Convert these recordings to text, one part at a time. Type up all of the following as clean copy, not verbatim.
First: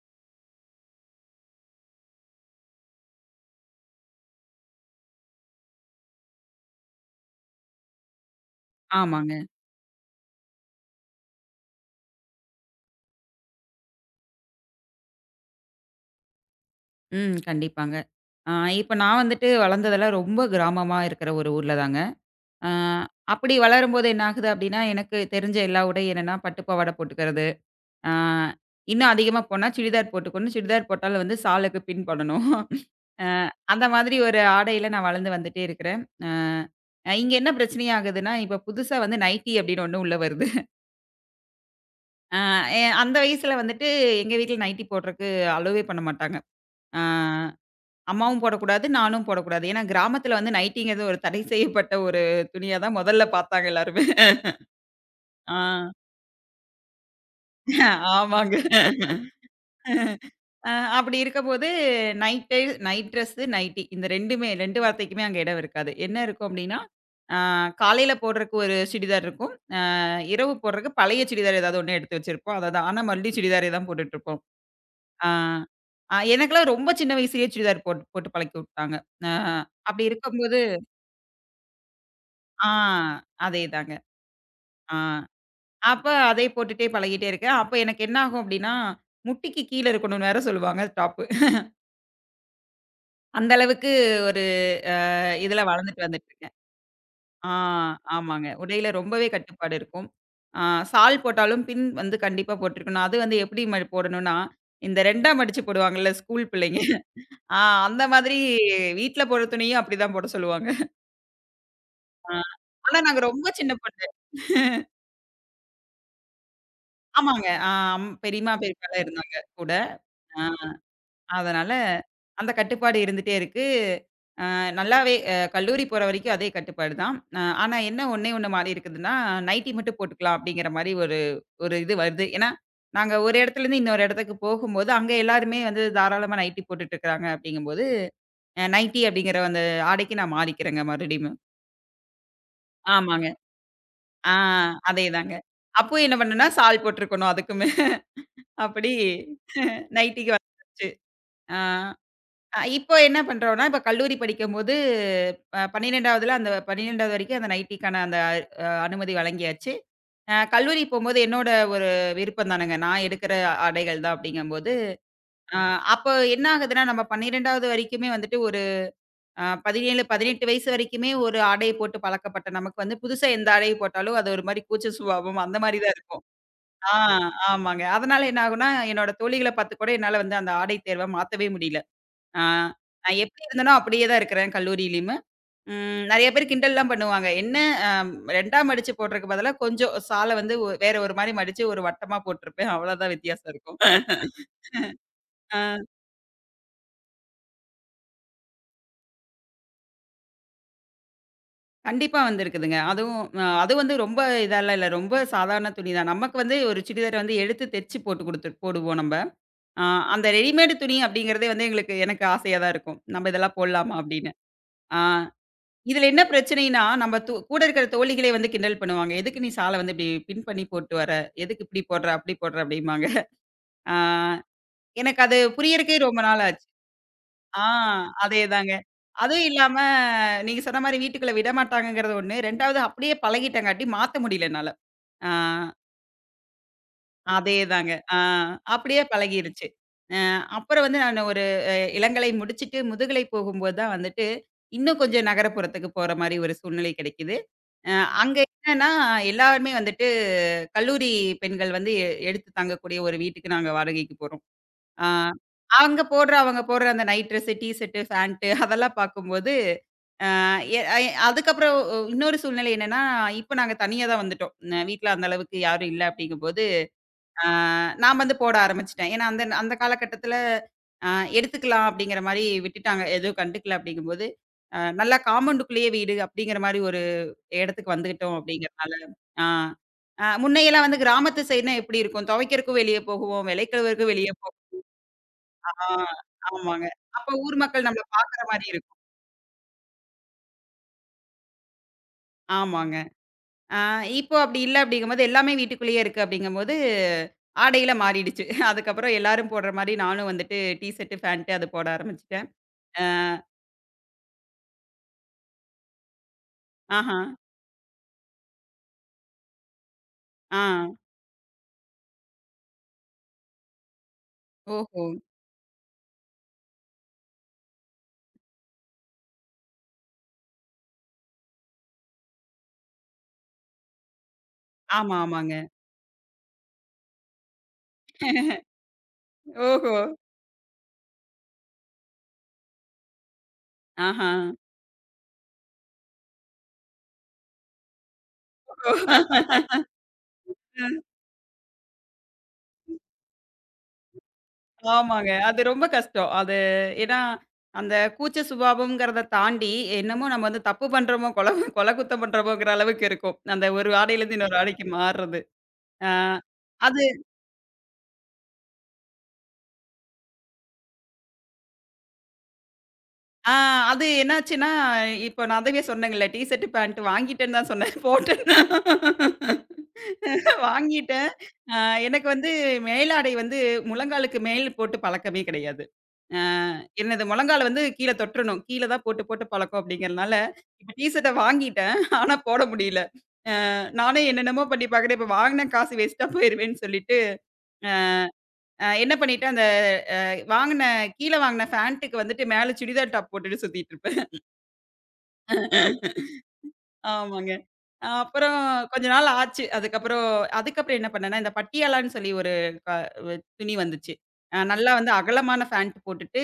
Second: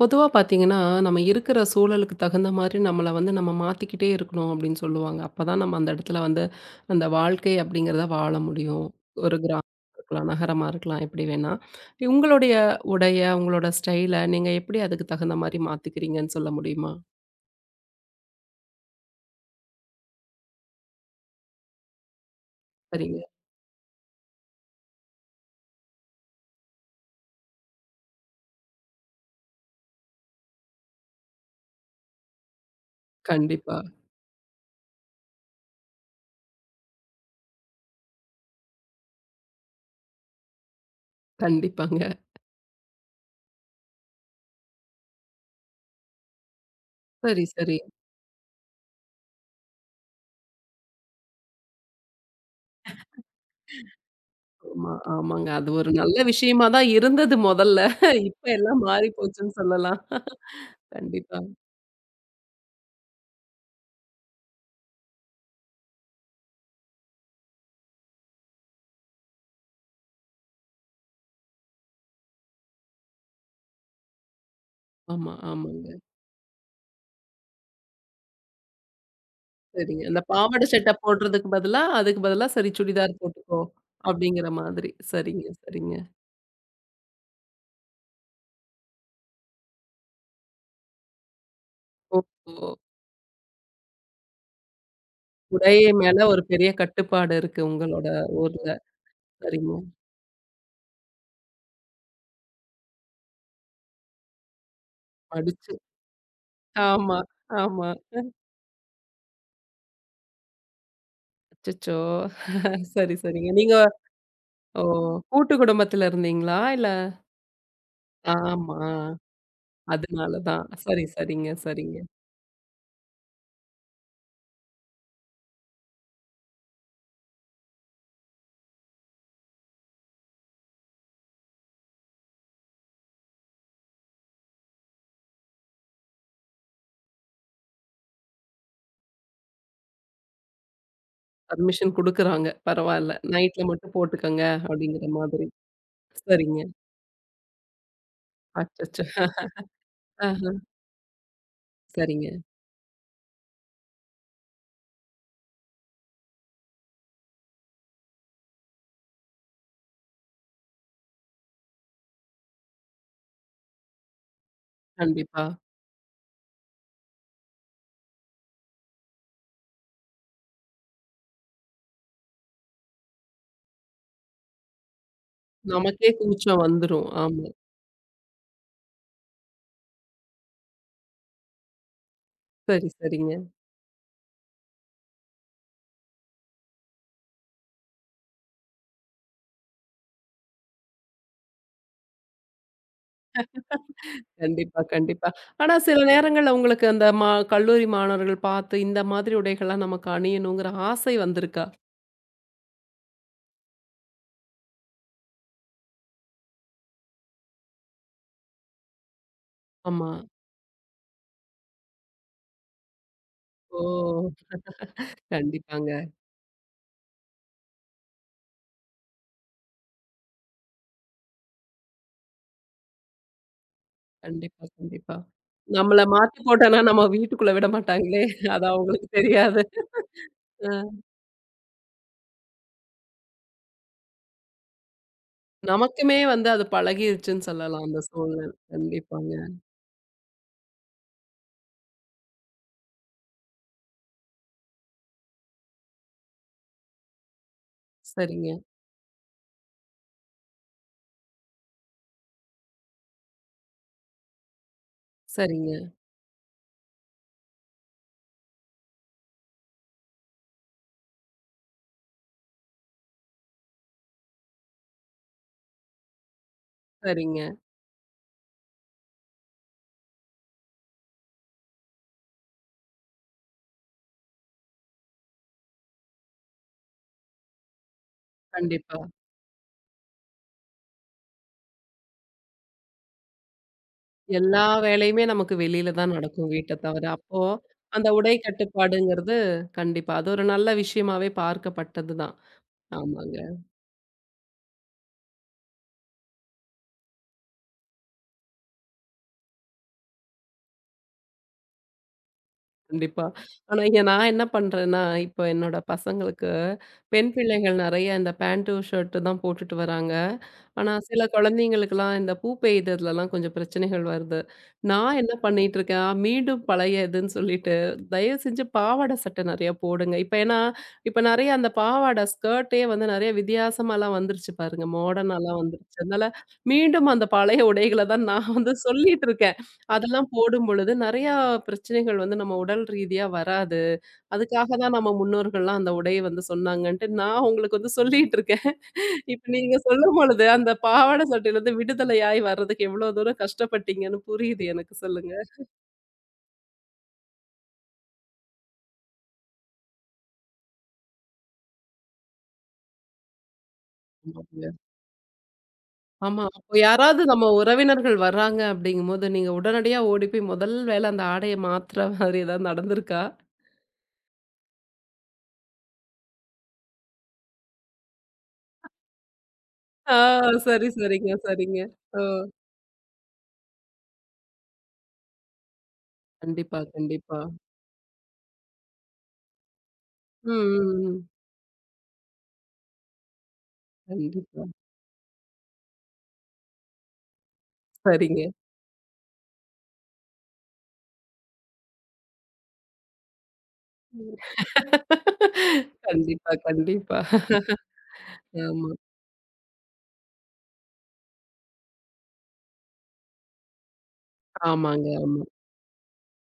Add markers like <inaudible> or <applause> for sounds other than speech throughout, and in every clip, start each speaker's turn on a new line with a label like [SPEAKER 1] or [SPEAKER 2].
[SPEAKER 1] பொதுவாக பார்த்தீங்கன்னா நம்ம இருக்கிற சூழலுக்கு தகுந்த மாதிரி நம்மளை வந்து நம்ம மாற்றிக்கிட்டே இருக்கணும் அப்படின்னு சொல்லுவாங்க. அப்போ தான் நம்ம அந்த இடத்துல வந்து அந்த வாழ்க்கை அப்படிங்கிறத வாழ முடியும்.
[SPEAKER 2] ஆமாங்க.
[SPEAKER 1] ஒரு கிராமம் இருக்கலாம், நகரமாக இருக்கலாம், எப்படி வேணா உங்களுடைய உடைய உங்களோட ஸ்டைலை நீங்கள் எப்படி அதுக்கு தகுந்த மாதிரி மாற்றிக்கிறீங்கன்னு சொல்ல முடியுமா?
[SPEAKER 2] ம். கண்டிப்பாங்க. ஆ இப்ப நான் வந்துட்டு வளர்ந்ததெல்லாம் ரொம்ப கிராமமா இருக்கிற ஒரு ஊர்ல தாங்க. ஆ
[SPEAKER 1] சரிங்க.
[SPEAKER 2] அப்படி வளரும்போது என்ன ஆகுது அப்படின்னா, எனக்கு தெரிஞ்ச எல்லா உடையும் என்னன்னா, பட்டு பாவாடை போட்டுக்கிறது. ஆ இன்னும் அதிகமா போனா சுடிதார் போட்டுக்கணும். சுடிதார் போட்டாலும் வந்து சாலுக்கு பின் பண்ணணும். அ
[SPEAKER 1] கண்டிப்பா.
[SPEAKER 2] அந்த மாதிரி ஒரு ஆடையில நான் வளர்ந்து வந்துட்டே இருக்கிறேன். இங்க என்ன பிரச்சனை ஆகுதுன்னா, இப்ப புதுசா வந்து நைட்டி அப்படின்னு ஒண்ணு உள்ள வருது.
[SPEAKER 1] கண்டிப்பாங்க.
[SPEAKER 2] ஆ எ அந்த வயசுல வந்துட்டு எங்க வீட்ல நைட்டி போடுறக்கு அலோவே பண்ண மாட்டாங்க. ஆ.
[SPEAKER 1] சரி சரி.
[SPEAKER 2] அம்மாவும் போடக்கூடாது, நானும் போடக்கூடாது. ஏன்னா கிராமத்துல வந்து நைட்டிங்கிறது ஒரு தடை செய்யப்பட்ட ஒரு துணியா தான் முதல்ல பாத்தாங்க எல்லாருமே.
[SPEAKER 1] ஆமா, ஆமாங்க,
[SPEAKER 2] ஆ
[SPEAKER 1] அது ஒரு நல்ல விஷயமா தான் இருந்தது முதல்ல. இப்ப
[SPEAKER 2] ஆமாங்க.
[SPEAKER 1] எல்லாம் மாறி போச்சுன்னு சொல்லலாம்.
[SPEAKER 2] அ அப்படி
[SPEAKER 1] கண்டிப்பா.
[SPEAKER 2] இருக்கம்போது நைட்டு, நைட் ட்ரெஸ்ஸு, நைட்டி இந்த 2மே 2 வார்த்தைக்குமே அங்க இடம் இருக்காது. என்ன இருக்கும் அப்படின்னா, அ காலையில போடுறக்கு ஒரு சுடிதார் இருக்கும். இரவு போடுறக்கு பழைய சுடிதார் ஏதாவது ஒண்ணு எடுத்து வச்சிருப்போம். அத தான் ஆனா மறுபடியும் சுடிதாரே தான் போட்டுட்டுருப்போம். ஆ
[SPEAKER 1] ஆமா, ஆமாங்க.
[SPEAKER 2] அ எனக்கெல்லாம் ரொம்ப சின்ன வயசுலயே சுடிதார் போட்டு போட்டு பழக்கி விட்டாங்க. அ
[SPEAKER 1] சரிங்க.
[SPEAKER 2] அப்படி
[SPEAKER 1] அந்த
[SPEAKER 2] இருக்கும்போது
[SPEAKER 1] பாவாடை சட்டை போடுறதுக்கு பதிலா, அதுக்கு பதிலா சரி
[SPEAKER 2] ஆ
[SPEAKER 1] சுடிதார் போட்டுக்கோ,
[SPEAKER 2] அதேதாங்க.
[SPEAKER 1] அப்படிங்கிற மாதிரி.
[SPEAKER 2] ஆ.
[SPEAKER 1] சரிங்க, சரிங்க.
[SPEAKER 2] அப்ப அதே போட்டுட்டே பழகிட்டே இருக்கேன். அப்ப எனக்கு என்ன ஆகும் அப்டின்னா, முட்டிக்கு கீழ இருக்கணும்னு வேற சொல்லுவாங்க டாப்பு.
[SPEAKER 1] ஓஹோ!
[SPEAKER 2] அந்த அளவுக்கு ஒரு அ இதுல
[SPEAKER 1] உடை
[SPEAKER 2] வளர்ந்துட்டு
[SPEAKER 1] மேல ஒரு
[SPEAKER 2] வந்துட்டுருக்கேன்.
[SPEAKER 1] பெரிய கட்டுப்பாடு
[SPEAKER 2] ஆ
[SPEAKER 1] இருக்கு உங்களோட
[SPEAKER 2] ஆமாங்க.
[SPEAKER 1] ஊர்ல.
[SPEAKER 2] உடையில ரொம்பவே கட்டுப்பாடு
[SPEAKER 1] சரிங்க.
[SPEAKER 2] இருக்கும். ஆ சால் போட்டாலும் பின் வந்து கண்டிப்பா போட்டுருக்கணும். அது வந்து எப்படி போடணும்னா, இந்த 2ஆ மடிச்சு
[SPEAKER 1] படிச்சு
[SPEAKER 2] போடுவாங்கல்ல ஸ்கூல் பிள்ளைங்க.
[SPEAKER 1] ஆமா,
[SPEAKER 2] ஆ
[SPEAKER 1] ஆமா.
[SPEAKER 2] அந்த மாதிரி வீட்ல போடுற துணியும் அப்படிதான் போட சொல்லுவாங்க.
[SPEAKER 1] அச்சச்சோ!
[SPEAKER 2] ஆ. ஆனா
[SPEAKER 1] சரி,
[SPEAKER 2] நாங்க ரொம்ப
[SPEAKER 1] சரிங்க.
[SPEAKER 2] சின்ன
[SPEAKER 1] நீங்க
[SPEAKER 2] பொண்ணு.
[SPEAKER 1] ஓ கூட்டு குடும்பத்துல இருந்தீங்களா இல்ல?
[SPEAKER 2] ஆமாங்க. பெரியம்மா,
[SPEAKER 1] ஆமா.
[SPEAKER 2] பெரியப்பாலாம் இருந்தாங்க கூட.
[SPEAKER 1] அதனால
[SPEAKER 2] ஆ.
[SPEAKER 1] தான். சரி, சரிங்க,
[SPEAKER 2] அதனால,
[SPEAKER 1] சரிங்க.
[SPEAKER 2] அந்த கட்டுப்பாடு இருந்துட்டே இருக்கு. நல்லாவே கல்லூரி போற வரைக்கும் அதே கட்டுப்பாடு தான். ஆனா என்ன ஒண்ணே ஒண்ணு மாறி இருக்குதுன்னா, நைட்டி மட்டும் போட்டுக்கலாம் அப்படிங்கிற மாரி ஒரு ஒரு இது வருது. ஏன்னா, நாங்க ஒரு இடத்துலருந்து இன்னொரு இடத்துக்கு போகும்போது, அங்க எல்லாருமே வந்து தாராளமா நைட்டி போட்டுட்டு இருக்காங்க அப்படிங்கும்போது, நைட்டி அப்படிங்கிற அந்த ஆடைக்கு நான் மாறிக்கிறேங்க மறுபடியும்.
[SPEAKER 1] பர்மிஷன் குடுக்குறாங்க. பரவால்ல.
[SPEAKER 2] ஆமாங்க.
[SPEAKER 1] நைட்ல மட்டும்
[SPEAKER 2] ஆ
[SPEAKER 1] போட்டுக்கங்க அப்படிங்கிற
[SPEAKER 2] அதேதாங்க.
[SPEAKER 1] மாதிரி.
[SPEAKER 2] அப்போ என்ன பண்ணேன்னா,
[SPEAKER 1] சரிங்க.
[SPEAKER 2] சால் போட்டுருக்கணும் அதுக்குமே. அப்படி
[SPEAKER 1] அச்சச்சோ!
[SPEAKER 2] நைட்டிக்கு
[SPEAKER 1] ஆஹ.
[SPEAKER 2] வந்துருச்சு. ஆ.
[SPEAKER 1] சரிங்க.
[SPEAKER 2] இப்போ என்ன பண்றோம்னா, இப்ப கல்லூரி படிக்கும்போது 12வதுல அந்த 12வது வரைக்கும் அந்த நைட்டிக்கான அந்த அனுமதி வழங்கியாச்சு. கல்லூரி போம்போது என்னோட ஒரு விருப்பம் தானங்க. நான் எடுக்கிற ஆடைகள் தான் அப்படிங்கும்போது,
[SPEAKER 1] கண்டிப்பா.
[SPEAKER 2] அ அப்போ என்ன ஆகுதுன்னா, நம்ம 12வது வரைக்குமே வந்துட்டு ஒரு அ 17, 18 வயசு வரைக்குமே ஒரு ஆடைய போட்டு பழக்கப்பட்ட நமக்கு வந்து புதுசா எந்த ஆடைய போட்டாலும் அது ஒரு மாரி கூச்ச சுபாவம் அந்த மாரி தான்
[SPEAKER 1] நமக்கே
[SPEAKER 2] இருக்கும்.
[SPEAKER 1] கூச்சம்
[SPEAKER 2] ஆ
[SPEAKER 1] வந்துரும். ஆமா.
[SPEAKER 2] ஆமாங்க. அதனால என்ன ஆகும்னா, என்னோட தோழிகள பார்த்து கூட என்னால வந்து அந்த ஆடை தேர்வ மாத்தவே முடியல. ஆ.
[SPEAKER 1] சரி,
[SPEAKER 2] நான்
[SPEAKER 1] சரிங்க.
[SPEAKER 2] எப்படி இருந்தேனோ அப்படியே தான் இருக்கிறேன் கல்லூரியிலயுமே. ம். நெறைய பேர் கிண்டல்லாம் பண்ணுவாங்க. என்ன அ 2ஆ மடிச்சு போடுறதுக்கு பதிலா கொஞ்சம் சால வந்து வேற ஒரு மாரி மடிச்சு ஒரு வட்டமா போட்டிருப்பேன். அவ்வளோதான் வித்தியாசம் இருக்கும்.
[SPEAKER 1] கண்டிப்பா, கண்டிப்பா. ஆனா
[SPEAKER 2] ஆ
[SPEAKER 1] சில நேரங்கள்ல உங்களுக்கு அந்த மா கல்லூரி மாணவர்கள் பார்த்து இந்த மாதிரி உடைகள்லாம் நமக்கு அணியணுங்கிற ஆசை வந்திருக்கா?
[SPEAKER 2] கண்டிப்பா வந்திருக்குதுங்க. அதுவும் அது வந்து ரொம்ப இதெல்லாம் இல்ல. ரொம்ப சாதாரண துணி தான். நமக்கு வந்து ஒரு சுடிதார வந்து எடுத்து தைச்சு போட்டு குடுத்து போடுவோம் நம்ப. ஆ
[SPEAKER 1] ஆமா.
[SPEAKER 2] அந்த ரெடிமேடு துணி அப்படிங்கிறதே வந்து எனக்கு ஆசையா தான் இருக்கும். நம்ம இதெல்லாம்
[SPEAKER 1] ஓ!
[SPEAKER 2] போடலாமா அப்படின்னு. ஆ.
[SPEAKER 1] கண்டிப்பாங்க.
[SPEAKER 2] இதுல என்ன பிரச்சனைன்னா, நம்ம கூட இருக்கிற தோழிகளே வந்து கிண்டல் பண்ணுவாங்க. "எதுக்கு நீ சால வந்து இப்படி பின் பண்ணி போட்டு வர? எதுக்கு இப்படி போடுற? அப்படி போடுற?" அப்படிம்பாங்க. ஆ
[SPEAKER 1] கண்டிப்பா, கண்டிப்பா.
[SPEAKER 2] எனக்கு அது புரியறக்கே
[SPEAKER 1] நம்மள
[SPEAKER 2] ரொம்ப
[SPEAKER 1] மாத்தி
[SPEAKER 2] நாள் ஆச்சு.
[SPEAKER 1] போட்டோம்னா நம்ம வீட்டுக்குள்ள
[SPEAKER 2] ஆ
[SPEAKER 1] விட மாட்டாங்களே! அது
[SPEAKER 2] அதேதாங்க.
[SPEAKER 1] அவங்களுக்கு
[SPEAKER 2] அதுவும்
[SPEAKER 1] தெரியாது.
[SPEAKER 2] இல்லாம நீங்க சொன்ன
[SPEAKER 1] அ
[SPEAKER 2] மாரி வீட்டுக்குள்ள விடமாட்டாங்கங்கிறது ஒண்ணு. 2வது அப்படியே பழகிட்டங்காட்டி மாத்த முடியல என்னால. ஆ.
[SPEAKER 1] நமக்குமே வந்து அது பழகிருச்சுன்னு சொல்லலாம்
[SPEAKER 2] அதேதாங்க.
[SPEAKER 1] அந்த சூழ்நிலை.
[SPEAKER 2] அப்படியே
[SPEAKER 1] கண்டிப்பாங்க.
[SPEAKER 2] பழகிருச்சு. அ அப்புறம் வந்து நான் ஒரு அ இளங்கலை முடிச்சுட்டு முதுகலை போகும்போது தான் வந்துட்டு, இன்னும் கொஞ்சம் நகரப்புறத்துக்கு போற மாரி ஒரு சூழ்நிலை கிடைக்குது. அ அங்க
[SPEAKER 1] சரிங்க,
[SPEAKER 2] என்னன்னா, எல்லாருமே வந்துட்டு கல்லூரி பெண்கள் வந்து எடுத்து தங்கக்கூடிய ஒரு வீட்டுக்கு நாங்க வாடகைக்கு போறோம். ஆ
[SPEAKER 1] சரிங்க,
[SPEAKER 2] அங்க அவங்க போடுற அந்த night dress, T shirt, pant அதெல்லாம் பார்க்கும்போது, அ எ ஐ அதுக்கப்புறம் இன்னொரு சூழ்நிலை என்னன்னா, இப்ப நாங்க தனியா தான் வந்துட்டோம். வீட்ல அந்த அளவுக்கு யாரும் இல்ல அப்படிங்கும்போது
[SPEAKER 1] சரிங்க.
[SPEAKER 2] ஆ நான் வந்து போட ஆரம்பிச்சுட்டேன். ஏன்னா அந்த அந்த காலகட்டத்தில அ எடுத்துக்கலாம் அப்படிங்கிற மாரி விட்டுட்டாங்க. எதுவும் கண்டுக்கல அப்படிங்கும்போது, நல்லா காம்பவுண்டுக்குள்ளேயே வீடு அப்படிங்கிற மாரி ஒரு இடத்துக்கு வந்துட்டோம் அப்படிங்கிறனால,
[SPEAKER 1] கண்டிப்பா.
[SPEAKER 2] ஆ அ முன்னையெல்லாம் வந்து கிராமத்து சைடுனா எப்படி இருக்கும்? துவைக்கிறதுக்கும் வெளிய போகுவோம், விலைக்கழுவறதுக்கும் வெளிய போவோம்.
[SPEAKER 1] எல்லா வேலையுமே நமக்கு
[SPEAKER 2] ஆ
[SPEAKER 1] வெளியில தான் நடக்கும், வீட்ட
[SPEAKER 2] ஆமாங்க.
[SPEAKER 1] தவிர.
[SPEAKER 2] அப்போ
[SPEAKER 1] அப்போ
[SPEAKER 2] ஊர் மக்கள் நம்மள
[SPEAKER 1] அந்த உடை
[SPEAKER 2] பார்க்குற மாரி இருக்கும்.
[SPEAKER 1] கட்டுப்பாடுங்கிறது கண்டிப்பா, அது ஒரு நல்ல விஷயமாவே பார்க்கப்பட்டது தான்.
[SPEAKER 2] ஆமாங்க.
[SPEAKER 1] ஆமாங்க.
[SPEAKER 2] ஆ இப்போ அப்படி இல்ல அப்படிங்கும்போது, எல்லாமே வீட்டுக்குள்ளேயே இருக்கு அப்படிங்கும்போது, ஆடையில மாறிடுச்சு. அதுக்கப்புறம் எல்லாரும் போடுற மாரி நானும் வந்துட்டு டீ ஷர்ட், ஃபேண்ட் அது போட ஆரம்பிச்சுட்டேன். அ,
[SPEAKER 1] கண்டிப்பா. ஆனா, இங்க நான் என்ன பண்றேன்னா, இப்ப என்னோட பசங்களுக்கு
[SPEAKER 2] ஆஹா.
[SPEAKER 1] பெண் பிள்ளைகள் நெறைய இந்த பேண்ட்டு, ஷர்ட்டு தான் போட்டுட்டு வராங்க.
[SPEAKER 2] ஆ.
[SPEAKER 1] ஆனா, சில குழந்தைங்களுக்கெல்லாம் இந்த பூ பெய்ததுலலாம் கொஞ்சம் பிரச்சனைகள் வருது.
[SPEAKER 2] ஓஹோ!
[SPEAKER 1] நான் என்ன பண்ணிட்டுருக்கேன், மீண்டும் பழைய இதுன்னு சொல்லிட்டு, தயவு செஞ்சு பாவாடை சட்டை நெறைய போடுங்க. இப்ப ஏன்னா, இப்ப நெறைய அந்த பாவாடை, ஸ்கர்ட்டே வந்து நெறைய வித்தியாசமாலாம் வந்துருச்சு பாருங்க.
[SPEAKER 2] ஆமா, ஆமாங்க.
[SPEAKER 1] மாடர்னாலாம் வந்துருச்சு. அதனால, மீண்டும் அந்த பழைய உடைகள தான் நான் வந்து சொல்லிட்டுருக்கேன்.
[SPEAKER 2] ஓஹோ!
[SPEAKER 1] அதெல்லாம் போடும் பொழுது நெறையா பிரச்சனைகள் வந்து நம்ம உடல் ரீதியா வராது.
[SPEAKER 2] ஆஹா.
[SPEAKER 1] அதுக்காக தான் நம்ம முன்னோர்கள்லாம் அந்த உடைய வந்து சொன்னாங்கன்ட்டு நான் உங்களுக்கு வந்து சொல்லிட்டு இருக்கேன். இப்ப நீங்க சொல்லும் பொழுது அந்த
[SPEAKER 2] ஓ!
[SPEAKER 1] பாவாட சட்டையிலருந்து விடுதலையாய் வர்றதுக்கு எவ்வளோ தூரம் கஷ்டப்பட்டீங்கன்னு புரியுது எனக்கு,
[SPEAKER 2] ஆமாங்க.
[SPEAKER 1] சொல்லுங்க.
[SPEAKER 2] அது ரொம்ப கஷ்டம். அது ஏன்னா, அந்த கூச்ச சுபாவம்ங்கிறத தாண்டி, என்னமோ நம்ம வந்து தப்பு பண்றோமோ, கொல கொல குத்தம் பண்றோமோங்கிற அளவுக்கு இருக்கும். அந்த ஒரு ஆடையிலேருந்து இன்னொரு
[SPEAKER 1] ஆமாங்க.
[SPEAKER 2] ஆடைக்கு மாறுறது. ஆ
[SPEAKER 1] ஆமா. அப்போ
[SPEAKER 2] அது
[SPEAKER 1] யாராவது நம்ம உறவினர்கள் வர்றாங்க அப்படிங்கும்போது, நீங்க உடனடியா ஓடி போய் முதல் வேல அந்த ஆடைய மாத்துற மாதிரி ஏதாவது நடந்திருக்கா?
[SPEAKER 2] ஆ அது என்னாச்சுன்னா, இப்போ நான் அதுவே சொன்னேங்கல்ல, டீ ஷர்ட், பேண்ட் வாங்கிட்டேன்னு தான் சொன்னேன்.
[SPEAKER 1] ஆ சரி, சரிங்க,
[SPEAKER 2] வாங்கிட்டேன். அ
[SPEAKER 1] சரிங்க. ஓ!
[SPEAKER 2] எனக்கு வந்து மேலாடை வந்து முழங்காலுக்கு மேல் போட்டு பழக்கமே கிடையாது. அ
[SPEAKER 1] கண்டிப்பா,
[SPEAKER 2] என்னது
[SPEAKER 1] கண்டிப்பா.
[SPEAKER 2] முழங்கால வந்து கீழ தொட்டுறணும். கீழ தான் போட்டு போட்டு பழக்கம் அப்படிங்கிறனால,
[SPEAKER 1] ம்,
[SPEAKER 2] இப்ப
[SPEAKER 1] ம்,
[SPEAKER 2] டீ
[SPEAKER 1] ம்.
[SPEAKER 2] ஷர்ட்ட வாங்கிட்டேன். ஆனா போட முடியல. அ நானே
[SPEAKER 1] கண்டிப்பா.
[SPEAKER 2] என்னென்னமோ பண்ணி பார்க்குறேன். இப்ப வாங்குன காசு வேஸ்ட்டா போயிருவேன்னு சொல்லிட்டு,
[SPEAKER 1] சரிங்க.
[SPEAKER 2] என்ன பண்ணிட்டேன், அந்த அ வாங்குன கீழ வாங்குன ஃபேண்ட்டுக்கு வந்துட்டு மேல சுடிதார் டாப் போட்டுட்டு சுத்திட்டு இருப்பேன்.
[SPEAKER 1] கண்டிப்பா, கண்டிப்பா.
[SPEAKER 2] ஆமாங்க. அப்புறம்
[SPEAKER 1] ஆமா.
[SPEAKER 2] கொஞ்ச நாள் ஆச்சு. அதுக்கப்புறம் அதுக்கப்புறம் என்ன பண்ணேன்னா, இந்த பட்டியாலான்னு சொல்லி ஒரு க வ துணி வந்துச்சு. நல்லா
[SPEAKER 1] ஆமாங்க,
[SPEAKER 2] வந்து
[SPEAKER 1] ஆமா.
[SPEAKER 2] அகலமான ஃபேண்ட் போட்டுட்டு,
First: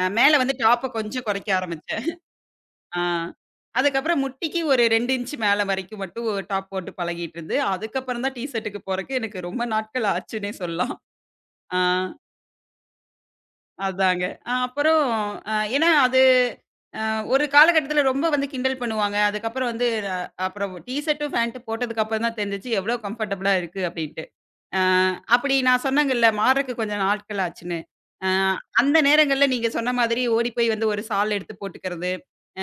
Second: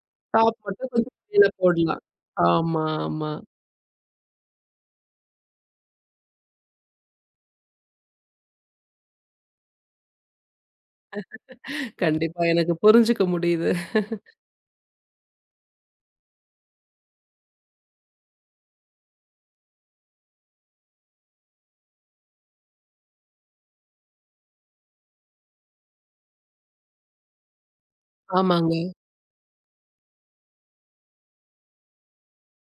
[SPEAKER 2] மேல வந்து
[SPEAKER 1] டாப் மட்டும்
[SPEAKER 2] டாப்ப
[SPEAKER 1] கொஞ்சம்
[SPEAKER 2] கொஞ்சம்
[SPEAKER 1] கீழ
[SPEAKER 2] குறைக்க
[SPEAKER 1] போடலாம்.
[SPEAKER 2] ஆரம்பிச்சேன்.
[SPEAKER 1] ஆமா,
[SPEAKER 2] ஆ.
[SPEAKER 1] ஆமா.
[SPEAKER 2] அதுக்கப்புறம் முட்டிக்கு ஒரு 2 இன்ச் மேல வரைக்கும் மட்டும் டாப் போட்டு பழகிட்டு இருந்து, அதுக்கப்புறம் தான் டீ ஷர்ட்டுக்கு போறக்கு எனக்கு ரொம்ப நாட்கள் ஆச்சுன்னே சொல்லலாம். ஆ.
[SPEAKER 1] கண்டிப்பா எனக்கு புரிஞ்சுக்க முடியுது.
[SPEAKER 2] அதாங்க. அ அப்புறம் அ ஏன்னா அது அ ஒரு காலகட்டத்தில ரொம்ப வந்து கிண்டல் பண்ணுவாங்க. அதுக்கப்புறம் வந்து அ அப்புறம் டீ ஷர்ட்டும், ஃபேண்ட்டும் போட்டதுக்கு அப்புறம் தான் தெரிஞ்சுச்சு எவ்வளோ கம்ஃபர்டபுளா இருக்கு அப்டின்ட்டு. அ அப்படி நான் சொன்னேங்கல்ல, மாறுறக்கு கொஞ்சம் நாட்கள் ஆச்சுன்னு. அ
[SPEAKER 1] ஆமாங்க.
[SPEAKER 2] அந்த நேரங்கள்ல நீங்க சொன்ன மாதிரி ஓடி போய் வந்து ஒரு ஷால் எடுத்து போட்டுக்கிறது.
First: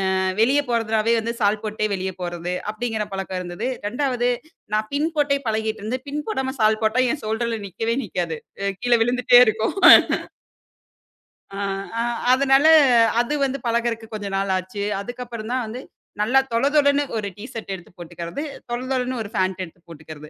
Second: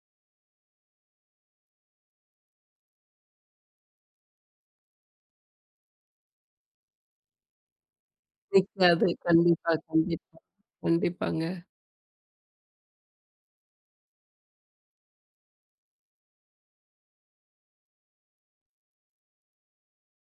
[SPEAKER 2] வெளிய போறதுனாவே வந்து ஷால் போட்டே வெளிய போறது. அப்படிங்கிற பழக்கம் இருந்தது. 2வது நான் பின் போட்டே பழகிட்டு இருந்தேன். பின் போடாம ஷால் போட்டா என் ஷோல்டர்ல நிக்கவே நிக்காது. கீழ
[SPEAKER 1] நிக்காது.
[SPEAKER 2] விழுந்துட்டே
[SPEAKER 1] கண்டிப்பா,
[SPEAKER 2] இருக்கும்.
[SPEAKER 1] கண்டிப்பா. கண்டிப்பாங்க.
[SPEAKER 2] ஆ, ஆ, அதனால அது வந்து பழகுறதுக்கு கொஞ்ச நாள் ஆச்சு. அதுக்கப்புறம் தான் வந்து நல்லா தொள தொளன்னு ஒரு டீ ஷர்ட் எடுத்து போட்டுக்கிறது. தொள தொளன்னு ஒரு ஃபேண்ட் எடுத்து போட்டுக்கிறது.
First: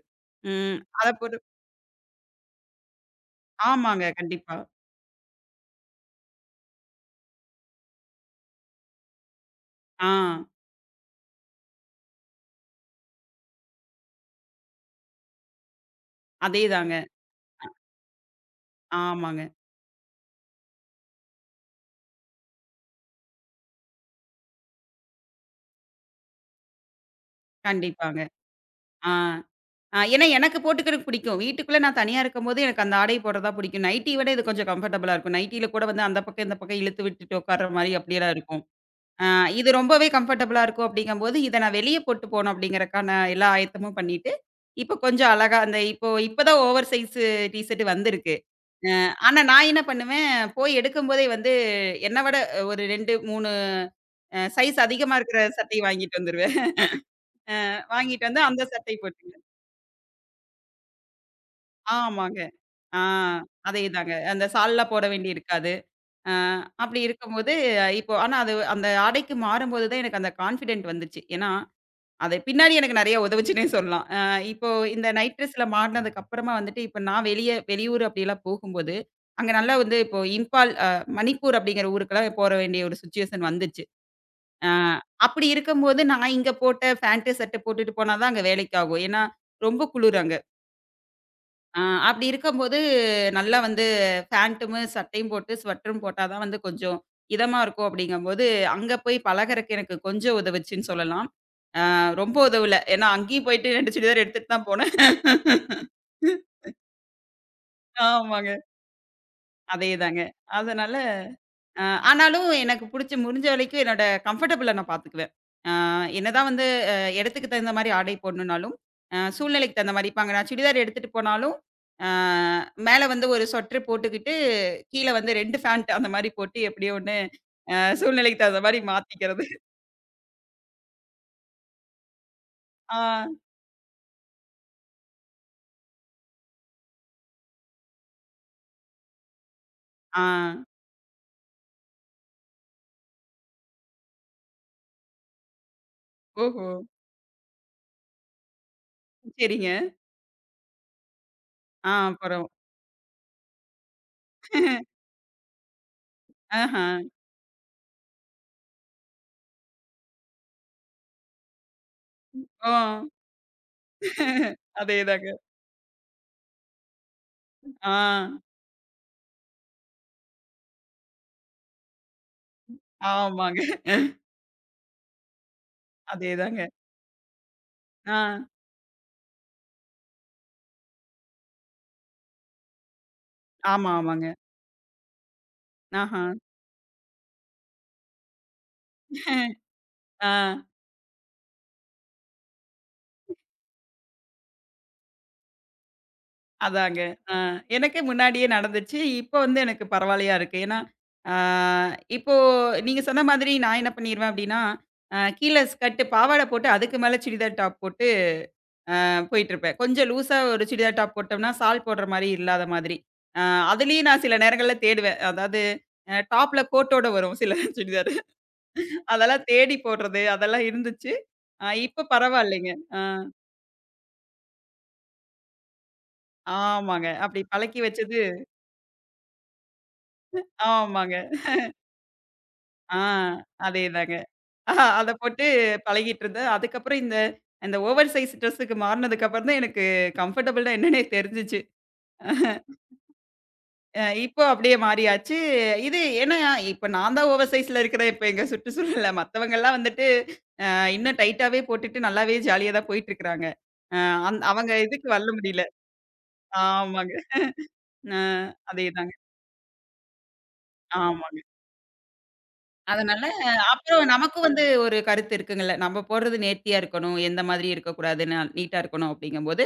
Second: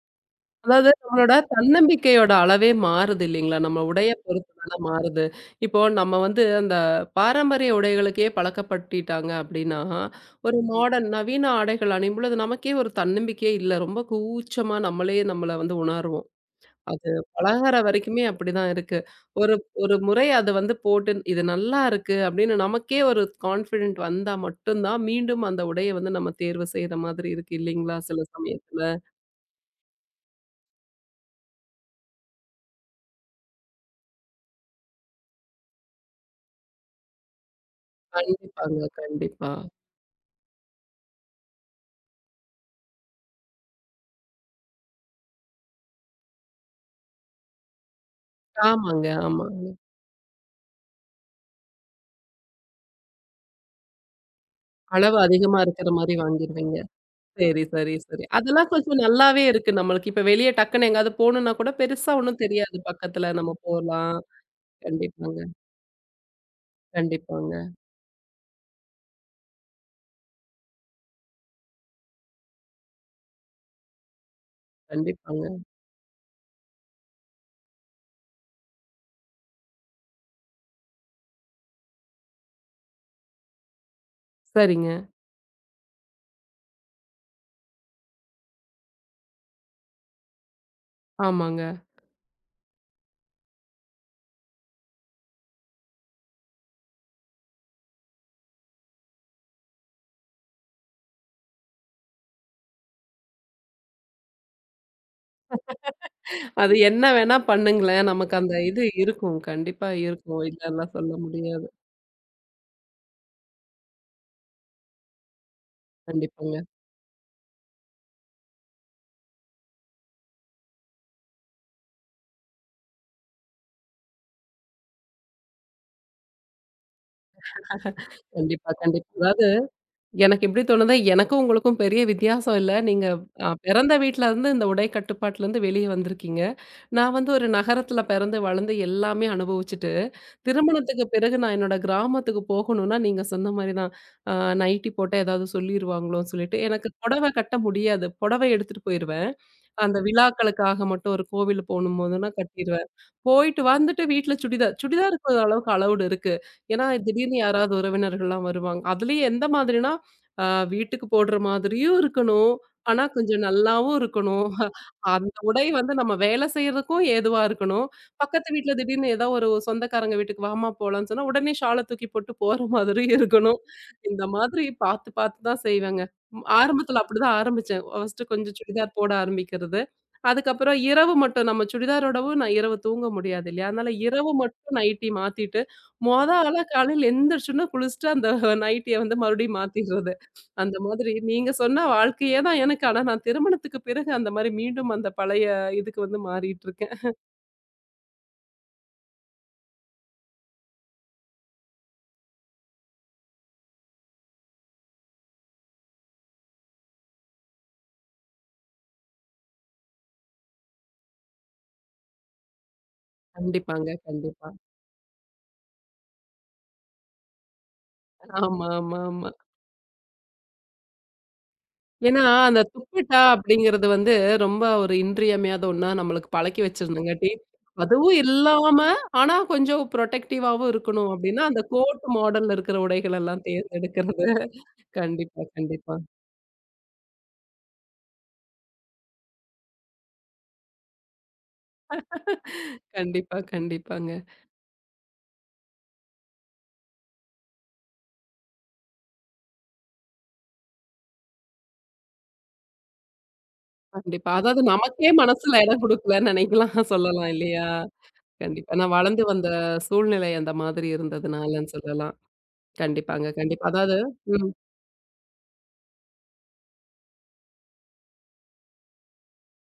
[SPEAKER 2] ம்.
[SPEAKER 1] அதாவது
[SPEAKER 2] அத
[SPEAKER 1] நம்மளோட
[SPEAKER 2] போட்டு
[SPEAKER 1] தன்னம்பிக்கையோட அளவே மாறுது இல்லைங்களா? நம்ம
[SPEAKER 2] ஆமாங்க.
[SPEAKER 1] உடைய பொறுத்து
[SPEAKER 2] கண்டிப்பா.
[SPEAKER 1] தான மாறுது. இப்போ நம்ம வந்து அந்த பாரம்பரிய உடைகளுக்கே பழக்கப்பட்டுட்டாங்க அப்படின்னா,
[SPEAKER 2] ஆ.
[SPEAKER 1] ஒரு மாடர்ன் நவீன ஆடைகள் அணியும் பொழுது நமக்கே ஒரு தன்னம்பிக்கையே இல்ல. ரொம்ப கூச்சமா நம்மளே நம்மள வந்து உணருவோம்.
[SPEAKER 2] அதேதாங்க.
[SPEAKER 1] அது பலகார வரைக்குமே அப்படிதான் இருக்கு.
[SPEAKER 2] ஆமாங்க.
[SPEAKER 1] ஒரு ஒரு முறை அத வந்து போட்டு இது நல்லாருக்கு அப்படின்னு நமக்கே ஒரு கான்ஃபிடென்ட் வந்தா மட்டும் தான் மீண்டும் அந்த உடைய வந்து நம்ம தேர்வு செய்ற மாதிரி இருக்கு இல்லைங்களா? சில
[SPEAKER 2] கண்டிப்பாங்க.
[SPEAKER 1] சமயத்துல.
[SPEAKER 2] ஆ. ஏன்னா எனக்கு போட்டுக்கிறக்கு பிடிக்கும். வீட்டுக்குள்ள நான் தனியா இருக்கும்போது எனக்கு அந்த ஆடைய போடுறதா பிடிக்கும். நைட்டி விட இது கொஞ்சம் கம்ஃபர்டபுளா இருக்கும். நைட்டியில கூட வந்து அந்த பக்கம் இந்த பக்கம் இழுத்து விட்டுட்டு உட்கார்ற மாரி அப்படியெல்லாம் இருக்கும்.
[SPEAKER 1] கண்டிப்பாங்க,
[SPEAKER 2] ஆ
[SPEAKER 1] கண்டிப்பா.
[SPEAKER 2] இது ரொம்பவே கம்ஃபர்டபுளா இருக்கும் அப்படிங்கம்போது, இத நான் வெளிய போட்டு போணும் அப்படிங்கிறக்கான எல்லா ஆயத்தமும் பண்ணிட்டு, இப்போ கொஞ்சம் அழகா அந்த இப்ப தான் ஓவர் சைஸ் டீ ஷர்ட் வந்திருக்கு.
[SPEAKER 1] ஆமாங்க,
[SPEAKER 2] ஆனா
[SPEAKER 1] ஆமா.
[SPEAKER 2] நான் என்ன பண்ணுவேன், போய் எடுக்கும்போதே வந்து என்ன விட ஒரு 2, 3 சைஸ்
[SPEAKER 1] அளவு
[SPEAKER 2] அதிகமா இருக்கிற
[SPEAKER 1] அதிகமா
[SPEAKER 2] சட்டைய
[SPEAKER 1] இருக்கிற மாரி
[SPEAKER 2] வாங்கிட்டு வந்துருவேன்.
[SPEAKER 1] வாங்கிருவீங்க. சரி, சரி, சரி.
[SPEAKER 2] வாங்கிட்டு வந்து அந்த
[SPEAKER 1] அதெல்லாம்
[SPEAKER 2] சட்டை
[SPEAKER 1] கொஞ்சம் நல்லாவே
[SPEAKER 2] போட்டுக்குவேன்.
[SPEAKER 1] இருக்கு நம்மளுக்கு. இப்ப வெளிய டக்குன்னு எங்கயாவது போணும்னா கூட பெருசா
[SPEAKER 2] ஆமாங்க.
[SPEAKER 1] ஒண்ணும் தெரியாது,
[SPEAKER 2] ஆ
[SPEAKER 1] பக்கத்துல நம்ம
[SPEAKER 2] அதேதாங்க.
[SPEAKER 1] போலாம்.
[SPEAKER 2] அந்த சால்ல்லாம் போட வேண்டி
[SPEAKER 1] கண்டிப்பாங்க,
[SPEAKER 2] இருக்காது. ஆ அப்படி இருக்கும்போது
[SPEAKER 1] கண்டிப்பாங்க,
[SPEAKER 2] இப்போ ஆனா அது அந்த ஆடைக்கு மாறும்போது தான் எனக்கு அந்த கான்ஃபிடென்ட் வந்துச்சு. ஏன்னா அது பின்னாடி எனக்கு நெறைய உதவுச்சுன்னே சொல்லலாம். இப்போ இந்த நைட்
[SPEAKER 1] கண்டிப்பாங்க.
[SPEAKER 2] ட்ரெஸ்ல மாட்னதுக்கு அப்புறமா வந்துட்டு, இப்ப நான் வெளிய வெளியூர் அப்படிலாம் போகும்போது, அங்க நல்லா வந்து இப்போ இம்பால் மணிப்பூர் அப்படிங்கிற ஊருக்கெல்லாம் போற வேண்டிய ஒரு சிச்சுவேஷன் வந்துச்சு. அ
[SPEAKER 1] சரிங்க.
[SPEAKER 2] அப்படி இருக்கும்போது நான் இங்க போட்ட பேண்ட், ஷர்ட் போட்டுட்டு போனா தான் அங்க வேலைக்கு ஆகும். ஏன்னா, ரொம்ப குளிர் அங்க.
[SPEAKER 1] ஆமாங்க.
[SPEAKER 2] அ அப்படி இருக்கும்போது நல்லா வந்து பேண்ட்டும், சட்டையும் போட்டு ஸ்வெட்டரும் போட்டா தான் வந்து கொஞ்சம் இதமா இருக்கும் அப்படிங்கும்போது, அங்க போய் பழகறக்கு எனக்கு கொஞ்சம் உதவுச்சுன்னு சொல்லலாம். ரொம்ப உதவல. ஏன்னா அங்கேயும் போயிட்டு 2 சுடிதார் எடுத்துட்டு தான் போனேன்.
[SPEAKER 1] அது என்ன வேணா பண்ணுங்களேன். நமக்கு
[SPEAKER 2] ஆமாங்க.
[SPEAKER 1] அந்த இது இருக்கும். கண்டிப்பா
[SPEAKER 2] அதேதாங்க.
[SPEAKER 1] இருக்கும். இல்லன்லாம்
[SPEAKER 2] அதனால
[SPEAKER 1] சொல்ல முடியாது.
[SPEAKER 2] அ ஆனாலும் எனக்கு புடிச்ச முடிஞ்ச வரைக்கும் என்னோட கம்ஃபர்டபுள நான் பாத்துக்குவேன். அ என்னதான்
[SPEAKER 1] கண்டிப்பாங்க.
[SPEAKER 2] வந்து இடத்துக்கு தகுந்த மாரி ஆடை போடணும்னாலும், சூழ்நிலைக்கு தகுந்த மாரி இப்ப அங்க நான் சுடிதார் எடுத்துட்டு போனாலும், அ மேல வந்து ஒரு ஸ்வெட்டர் போட்டுக்கிட்டு, கீழ வந்து 2 ஃபேண்ட் அந்த மாரி போட்டு எப்படியோ ஒண்ணு அ சூழ்நிலைக்கு தகுந்த
[SPEAKER 1] கண்டிப்பா,
[SPEAKER 2] மாரி
[SPEAKER 1] கண்டிப்பா.
[SPEAKER 2] மாத்திக்கிறது.
[SPEAKER 1] அதாவது எனக்கு எப்படி தோணுதோ, எனக்கும் உங்களுக்கும் பெரிய வித்தியாசம் இல்ல. நீங்க
[SPEAKER 2] ஆ,
[SPEAKER 1] பிறந்த வீட்ல இருந்து இந்த உடை கட்டுப்பாட்டுலருந்து வெளிய வந்திருக்கீங்க. நான் வந்து ஒரு நகரத்துல பிறந்து, வளர்ந்து எல்லாமே அனுபவிச்சுட்டு,
[SPEAKER 2] ஆ.
[SPEAKER 1] திருமணத்துக்கு பிறகு நான் என்னோட கிராமத்துக்கு போகணும்னா, நீங்க சொன்ன மாரி தான். அ நைட்டி போட்டா ஏதாவது சொல்லிருவாங்களோன்னு சொல்லிட்டு,
[SPEAKER 2] ஓஹோ!
[SPEAKER 1] எனக்கு புடவை கட்ட முடியாது. புடவை எடுத்துட்டு போயிருவேன்.
[SPEAKER 2] சரிங்க.
[SPEAKER 1] அந்த விழாக்களுக்காக மட்டும் ஒரு கோவில்
[SPEAKER 2] ஆ,
[SPEAKER 1] போணும் போதுன்னா
[SPEAKER 2] அப்புறம்.
[SPEAKER 1] கட்டிருவேன். போயிட்டு வந்துட்டு வீட்ல சுடிதார் சுடிதார் இருக்கிற அளவுக்கு அலவுட் இருக்கு.
[SPEAKER 2] ஆஹ.
[SPEAKER 1] ஏன்னா, திடீர்னு யாராவது உறவினர்கள்லாம் வருவாங்க. அதுலயும் எந்த மாதிரினா, அ வீட்டுக்கு போடுற மாதிரியும் இருக்கணும்.
[SPEAKER 2] ஓ!
[SPEAKER 1] ஆனா, கொஞ்சம் நல்லாவும் இருக்கணும்.
[SPEAKER 2] அதேதாங்க.
[SPEAKER 1] அந்த உடை வந்து நம்ம வேலை செய்றதுக்கும் ஏதுவா இருக்கணும்.
[SPEAKER 2] ஆ,
[SPEAKER 1] பக்கத்து வீட்ல திடீர்னு ஏதோ ஒரு சொந்தக்காரங்க வீட்டுக்கு வாம்மா போலான்னு சொன்னா, உடனே ஷால தூக்கி போட்டு போற மாதிரியும் இருக்கணும்.
[SPEAKER 2] ஆமாங்க.
[SPEAKER 1] இந்த மாதிரி பார்த்து பார்த்து தான் செய்வேங்க. ம்.
[SPEAKER 2] அதேதாங்க.
[SPEAKER 1] ஆரம்பத்துல அப்படிதான் ஆரம்பிச்சேன்.
[SPEAKER 2] ஆ,
[SPEAKER 1] ஃபர்ஸ்ட்டு கொஞ்சம் சுடிதார் போட ஆரம்பிக்கிறது. அதுக்கப்புறம் இரவு மட்டும் நம்ம சுடிதாரோடவும் நான் இரவு தூங்க முடியாது இல்லையா? அதனால
[SPEAKER 2] ஆமா, ஆமாங்க.
[SPEAKER 1] இரவு மட்டும் நைட்டி மாத்திட்டு,
[SPEAKER 2] ஆஹா.
[SPEAKER 1] மொத ஆளா காலையில எந்திரிச்சோன குளிச்சுட்டு அந்த நைட்டிய வந்து மறுபடியும் மாத்திடுறது.
[SPEAKER 2] ஆ,
[SPEAKER 1] அந்த மாதிரி நீங்க சொன்ன வாழ்க்கையே தான் எனக்கு. ஆனா நான் திருமணத்துக்கு பிறகு அந்த மாரி மீண்டும் அந்த பழைய இதுக்கு வந்து மாறிட்டு இருக்கேன்.
[SPEAKER 2] அதாங்க. ஆ, எனக்கே முன்னாடியே நடந்துச்சு. இப்ப வந்து எனக்கு பரவாயில்லையா இருக்கு. ஏன்னா, ஆ, இப்போ நீங்க சொன்ன மாதிரி நான் என்ன பண்ணிருவேன் அப்டின்னா, கீழ ஸ்கர்ட் பாவாடை போட்டு அதுக்கு மேல சுடிதார் டாப் போட்டு போயிட்டுருப்பேன். கொஞ்சம் லூஸா ஒரு சுடிதார் டாப் போட்டோம்னா, சால் போடுற மாரி இல்லாத மாதிரி. அ
[SPEAKER 1] கண்டிப்பாங்க,
[SPEAKER 2] அதுலயும் நான் சில
[SPEAKER 1] கண்டிப்பா.
[SPEAKER 2] நேரங்கள்ல தேடுவேன். அதாவது டாப்ல கோட்டோட வரும் சில சுடிதார்.
[SPEAKER 1] ஆமா, ஆமா, ஆமா.
[SPEAKER 2] அதெல்லாம் தேடி போடுறது, அதெல்லாம் இருந்துச்சு. இப்ப
[SPEAKER 1] ஏன்னா, அந்த
[SPEAKER 2] பரவாயில்லைங்க. ஆ
[SPEAKER 1] துப்பட்டா அப்படிங்கிறது வந்து ரொம்ப ஒரு இன்றியமையாத ஒண்ணா நம்மளுக்கு பழக்கி
[SPEAKER 2] ஆமாங்க.
[SPEAKER 1] வச்சிருந்தங்காட்டி,
[SPEAKER 2] அப்படி பழக்கி
[SPEAKER 1] அதுவும்
[SPEAKER 2] வச்சது
[SPEAKER 1] இல்லாம, ஆனா கொஞ்சம் புரொடெக்டிவாவும் இருக்கணும்
[SPEAKER 2] ஆமாங்க.
[SPEAKER 1] அப்படின்னா, அந்த கோட் மாடல்ல இருக்கிற
[SPEAKER 2] ஆ
[SPEAKER 1] உடைகள் எல்லாம்
[SPEAKER 2] அதேதாங்க.
[SPEAKER 1] தேர்ந்தெடுக்கிறது.
[SPEAKER 2] ஆஹா, அத
[SPEAKER 1] கண்டிப்பா,
[SPEAKER 2] போட்டு
[SPEAKER 1] கண்டிப்பா.
[SPEAKER 2] பழகிட்டு இருந்தேன். அதுக்கப்புறம் இந்த இந்த ஓவர் சைஸ் ட்ரெஸ்ஸுக்கு மாறுனதுக்கு அப்புறம் தான் எனக்கு கம்ஃபர்டபுள்னா என்னன்னே தெரிஞ்சுச்சு.
[SPEAKER 1] கண்டிப்பா, கண்டிப்பாங்க.
[SPEAKER 2] இப்போ அப்படியே மாறியாச்சு. இது ஏன்னா இப்ப நான் தான் ஓவர் சைஸ்ல இருக்கிறேன். இப்ப எங்க சுற்றுச்சூழல்ல மத்தவங்கலாம் வந்துட்டு இன்னும் டைட்டாவே போட்டுட்டு நல்லாவே ஜாலியா தான் போயிட்டு இருக்கிறாங்க. அ
[SPEAKER 1] கண்டிப்பா.
[SPEAKER 2] அந்
[SPEAKER 1] அதாவது
[SPEAKER 2] அவங்க இதுக்கு
[SPEAKER 1] நமக்கே
[SPEAKER 2] வரல
[SPEAKER 1] மனசுல
[SPEAKER 2] முடியல.
[SPEAKER 1] இடம் குடுக்கலன்னு நினைக்கலாம் <laughs>
[SPEAKER 2] ஆமாங்க.
[SPEAKER 1] சொல்லலாம் இல்லையா?
[SPEAKER 2] அ
[SPEAKER 1] கண்டிப்பா. நான்
[SPEAKER 2] அதேதாங்க.
[SPEAKER 1] வளர்ந்து வந்த சூழ்நிலை அந்த மாதிரி
[SPEAKER 2] ஆமா.
[SPEAKER 1] இருந்ததுனாலன்னு சொல்லலாம்.
[SPEAKER 2] அதனால,
[SPEAKER 1] கண்டிப்பாங்க, கண்டிப்பா. அதாவது
[SPEAKER 2] அப்புறம் நமக்கு
[SPEAKER 1] ம்.
[SPEAKER 2] வந்து ஒரு கருத்து இருக்குங்கல்ல. நம்ம போடுறது நேர்த்தியா இருக்கணும். எந்த மாதிரி இருக்கக்கூடாது. நான் நீட்டா இருக்கணும் அப்படிங்கும்போது,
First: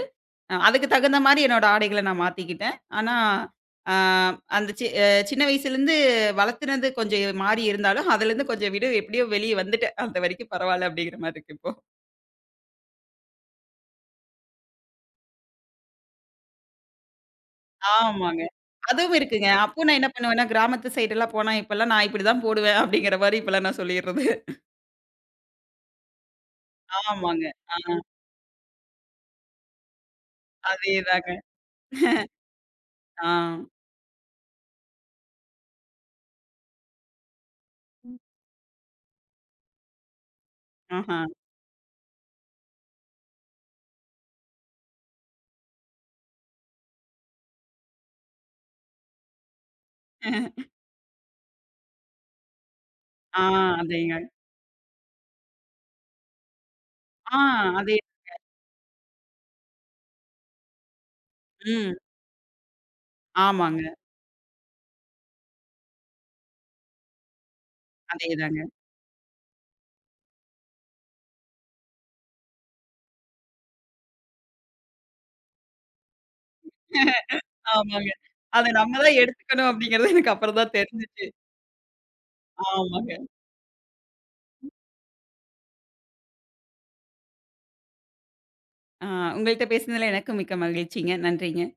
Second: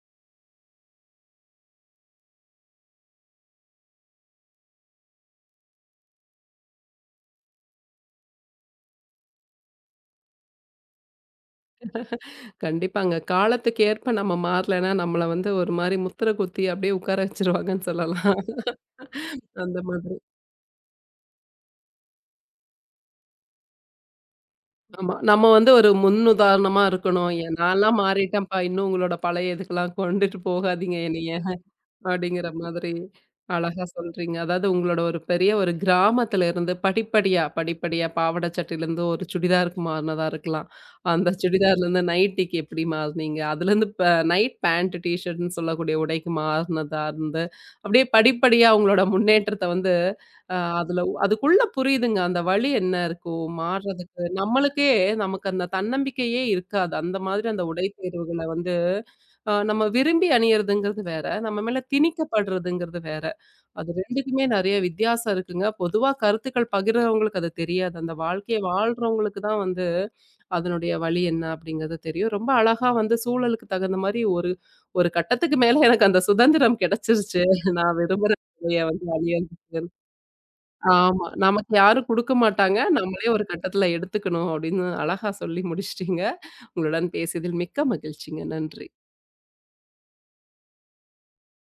[SPEAKER 2] அதுக்கு தகுந்த மாரி என்னோட ஆடைகள நான் மாத்திக்கிட்டேன். ஆனா, அ அந்த சி அ சின்ன வயசுலேருந்து வளர்த்துனது கொஞ்சம் மாறி இருந்தாலும், அதுலேருந்து கொஞ்சம் விடு எப்படியோ வெளிய வந்துட்டேன். அது வரைக்கும் பரவால்ல அப்படிங்கிற மாரி இருக்கு இப்போ.
[SPEAKER 1] கண்டிப்பாங்க. காலத்துக்கு ஏற்ப நம்ம மாறலன்னா, நம்மள வந்து ஒரு மாரி முத்திரை குத்தி அப்படியே உட்கார வச்சுருவாங்கன்னு சொல்லலாம்.
[SPEAKER 2] ஆமாங்க. அதுவும் இருக்குங்க.
[SPEAKER 1] அந்த
[SPEAKER 2] அப்போ நான் என்ன
[SPEAKER 1] மாதிரி.
[SPEAKER 2] பண்ணுவேன்னா, கிராமத்து சைடெல்லாம் போனா இப்பல்லாம் நான் இப்படிதான் போடுவேன் அப்படிங்கிற மாரி இப்பல்லாம் நான் சொல்லிர்றது.
[SPEAKER 1] ஆமா. நம்ம வந்து ஒரு முன்னுதாரணமா இருக்கணும்.
[SPEAKER 2] ஆமாங்க. ஆ
[SPEAKER 1] நான்லாம் மாறிட்டேன்ப்பா. இன்னும் உங்களோட பழைய இதுக்கெல்லாம் கொண்டுட்டு போகாதீங்க என்னைய.
[SPEAKER 2] அதேதாங்க.
[SPEAKER 1] அப்படிங்கிற மாதிரி
[SPEAKER 2] ஆ.
[SPEAKER 1] அழகா சொல்றீங்க. அதாவது உங்களோட ஒரு பெரிய ஒரு கிராமத்துல இருந்து படிப்படியா, படிப்படியா பாவாடை சட்டையிலேருந்து ஒரு சுடிதாருக்கு மாறுனதா இருக்கலாம்.
[SPEAKER 2] ஆஹா.
[SPEAKER 1] அந்த சுடிதார்லேருந்து நைட்டிக்கு எப்படி மாறுனீங்க? அதுலேருந்து ப நைட் பேண்ட், டீ ஷர்ட்ன்னு சொல்லக்கூடிய உடைக்கு மாறுனதா இருந்து, அப்படியே படிப்படியா உங்களோட முன்னேற்றத்த வந்து அதுக்குள்ள புரியுதுங்க. அந்த வழி என்ன
[SPEAKER 2] ஆ
[SPEAKER 1] இருக்கும்
[SPEAKER 2] அதேங்க.
[SPEAKER 1] மாறுறதுக்கு. நம்மளுக்கே நமக்கு அந்த தன்னம்பிக்கையே இருக்காது. அந்த
[SPEAKER 2] ஆ
[SPEAKER 1] மாதிரி அந்த உடை
[SPEAKER 2] அதே
[SPEAKER 1] தேர்வுகள வந்து நம்ம விரும்பி அணியறதுங்கிறது வேற, நம்ம மேல
[SPEAKER 2] ம்.
[SPEAKER 1] திணிக்கப்படுறதுங்கிறது வேற.
[SPEAKER 2] ஆமாங்க.
[SPEAKER 1] அது 2க்குமே நெறைய வித்தியாசம் இருக்குங்க. பொதுவா கருத்துக்கள் பகிர்றவங்களுக்கு அது தெரியாது. அந்த வாழ்க்கைய
[SPEAKER 2] அதேதாங்க.
[SPEAKER 1] வாழ்றவங்களுக்கு தான் வந்து அதனுடைய வலி என்ன அப்படிங்கிறது தெரியும். ரொம்ப அழகா வந்து சூழலுக்கு தகுந்த மாரி ஒரு ஒரு கட்டத்துக்கு மேல எனக்கு அந்த சுதந்திரம் கிடைச்சிருச்சு. நான்
[SPEAKER 2] ஆமாங்க.
[SPEAKER 1] விரும்புற
[SPEAKER 2] அத
[SPEAKER 1] உடைய
[SPEAKER 2] நம்ம
[SPEAKER 1] வந்து
[SPEAKER 2] தான் எடுத்துக்கணும்
[SPEAKER 1] அணியறதுக்கு.
[SPEAKER 2] அப்படிங்கிறது எனக்கு அப்புறம் தான்
[SPEAKER 1] ஆமா.
[SPEAKER 2] தெரிஞ்சுச்சு.
[SPEAKER 1] நமக்கு யாரும் குடுக்க மாட்டாங்க.
[SPEAKER 2] ஆமாங்க.
[SPEAKER 1] நம்மளே ஒரு கட்டத்துல எடுத்துக்கணும் அப்படின்னு அழகா சொல்லி முடிச்சுட்டீங்க. உங்களுடன் பேசியதில் மிக்க மகிழ்ச்சிங்க. நன்றி.
[SPEAKER 2] ஆ உங்கள்ட்ட பேசினதுல எனக்கும் மிக்க மகிழ்ச்சிங்க. நன்றிங்க.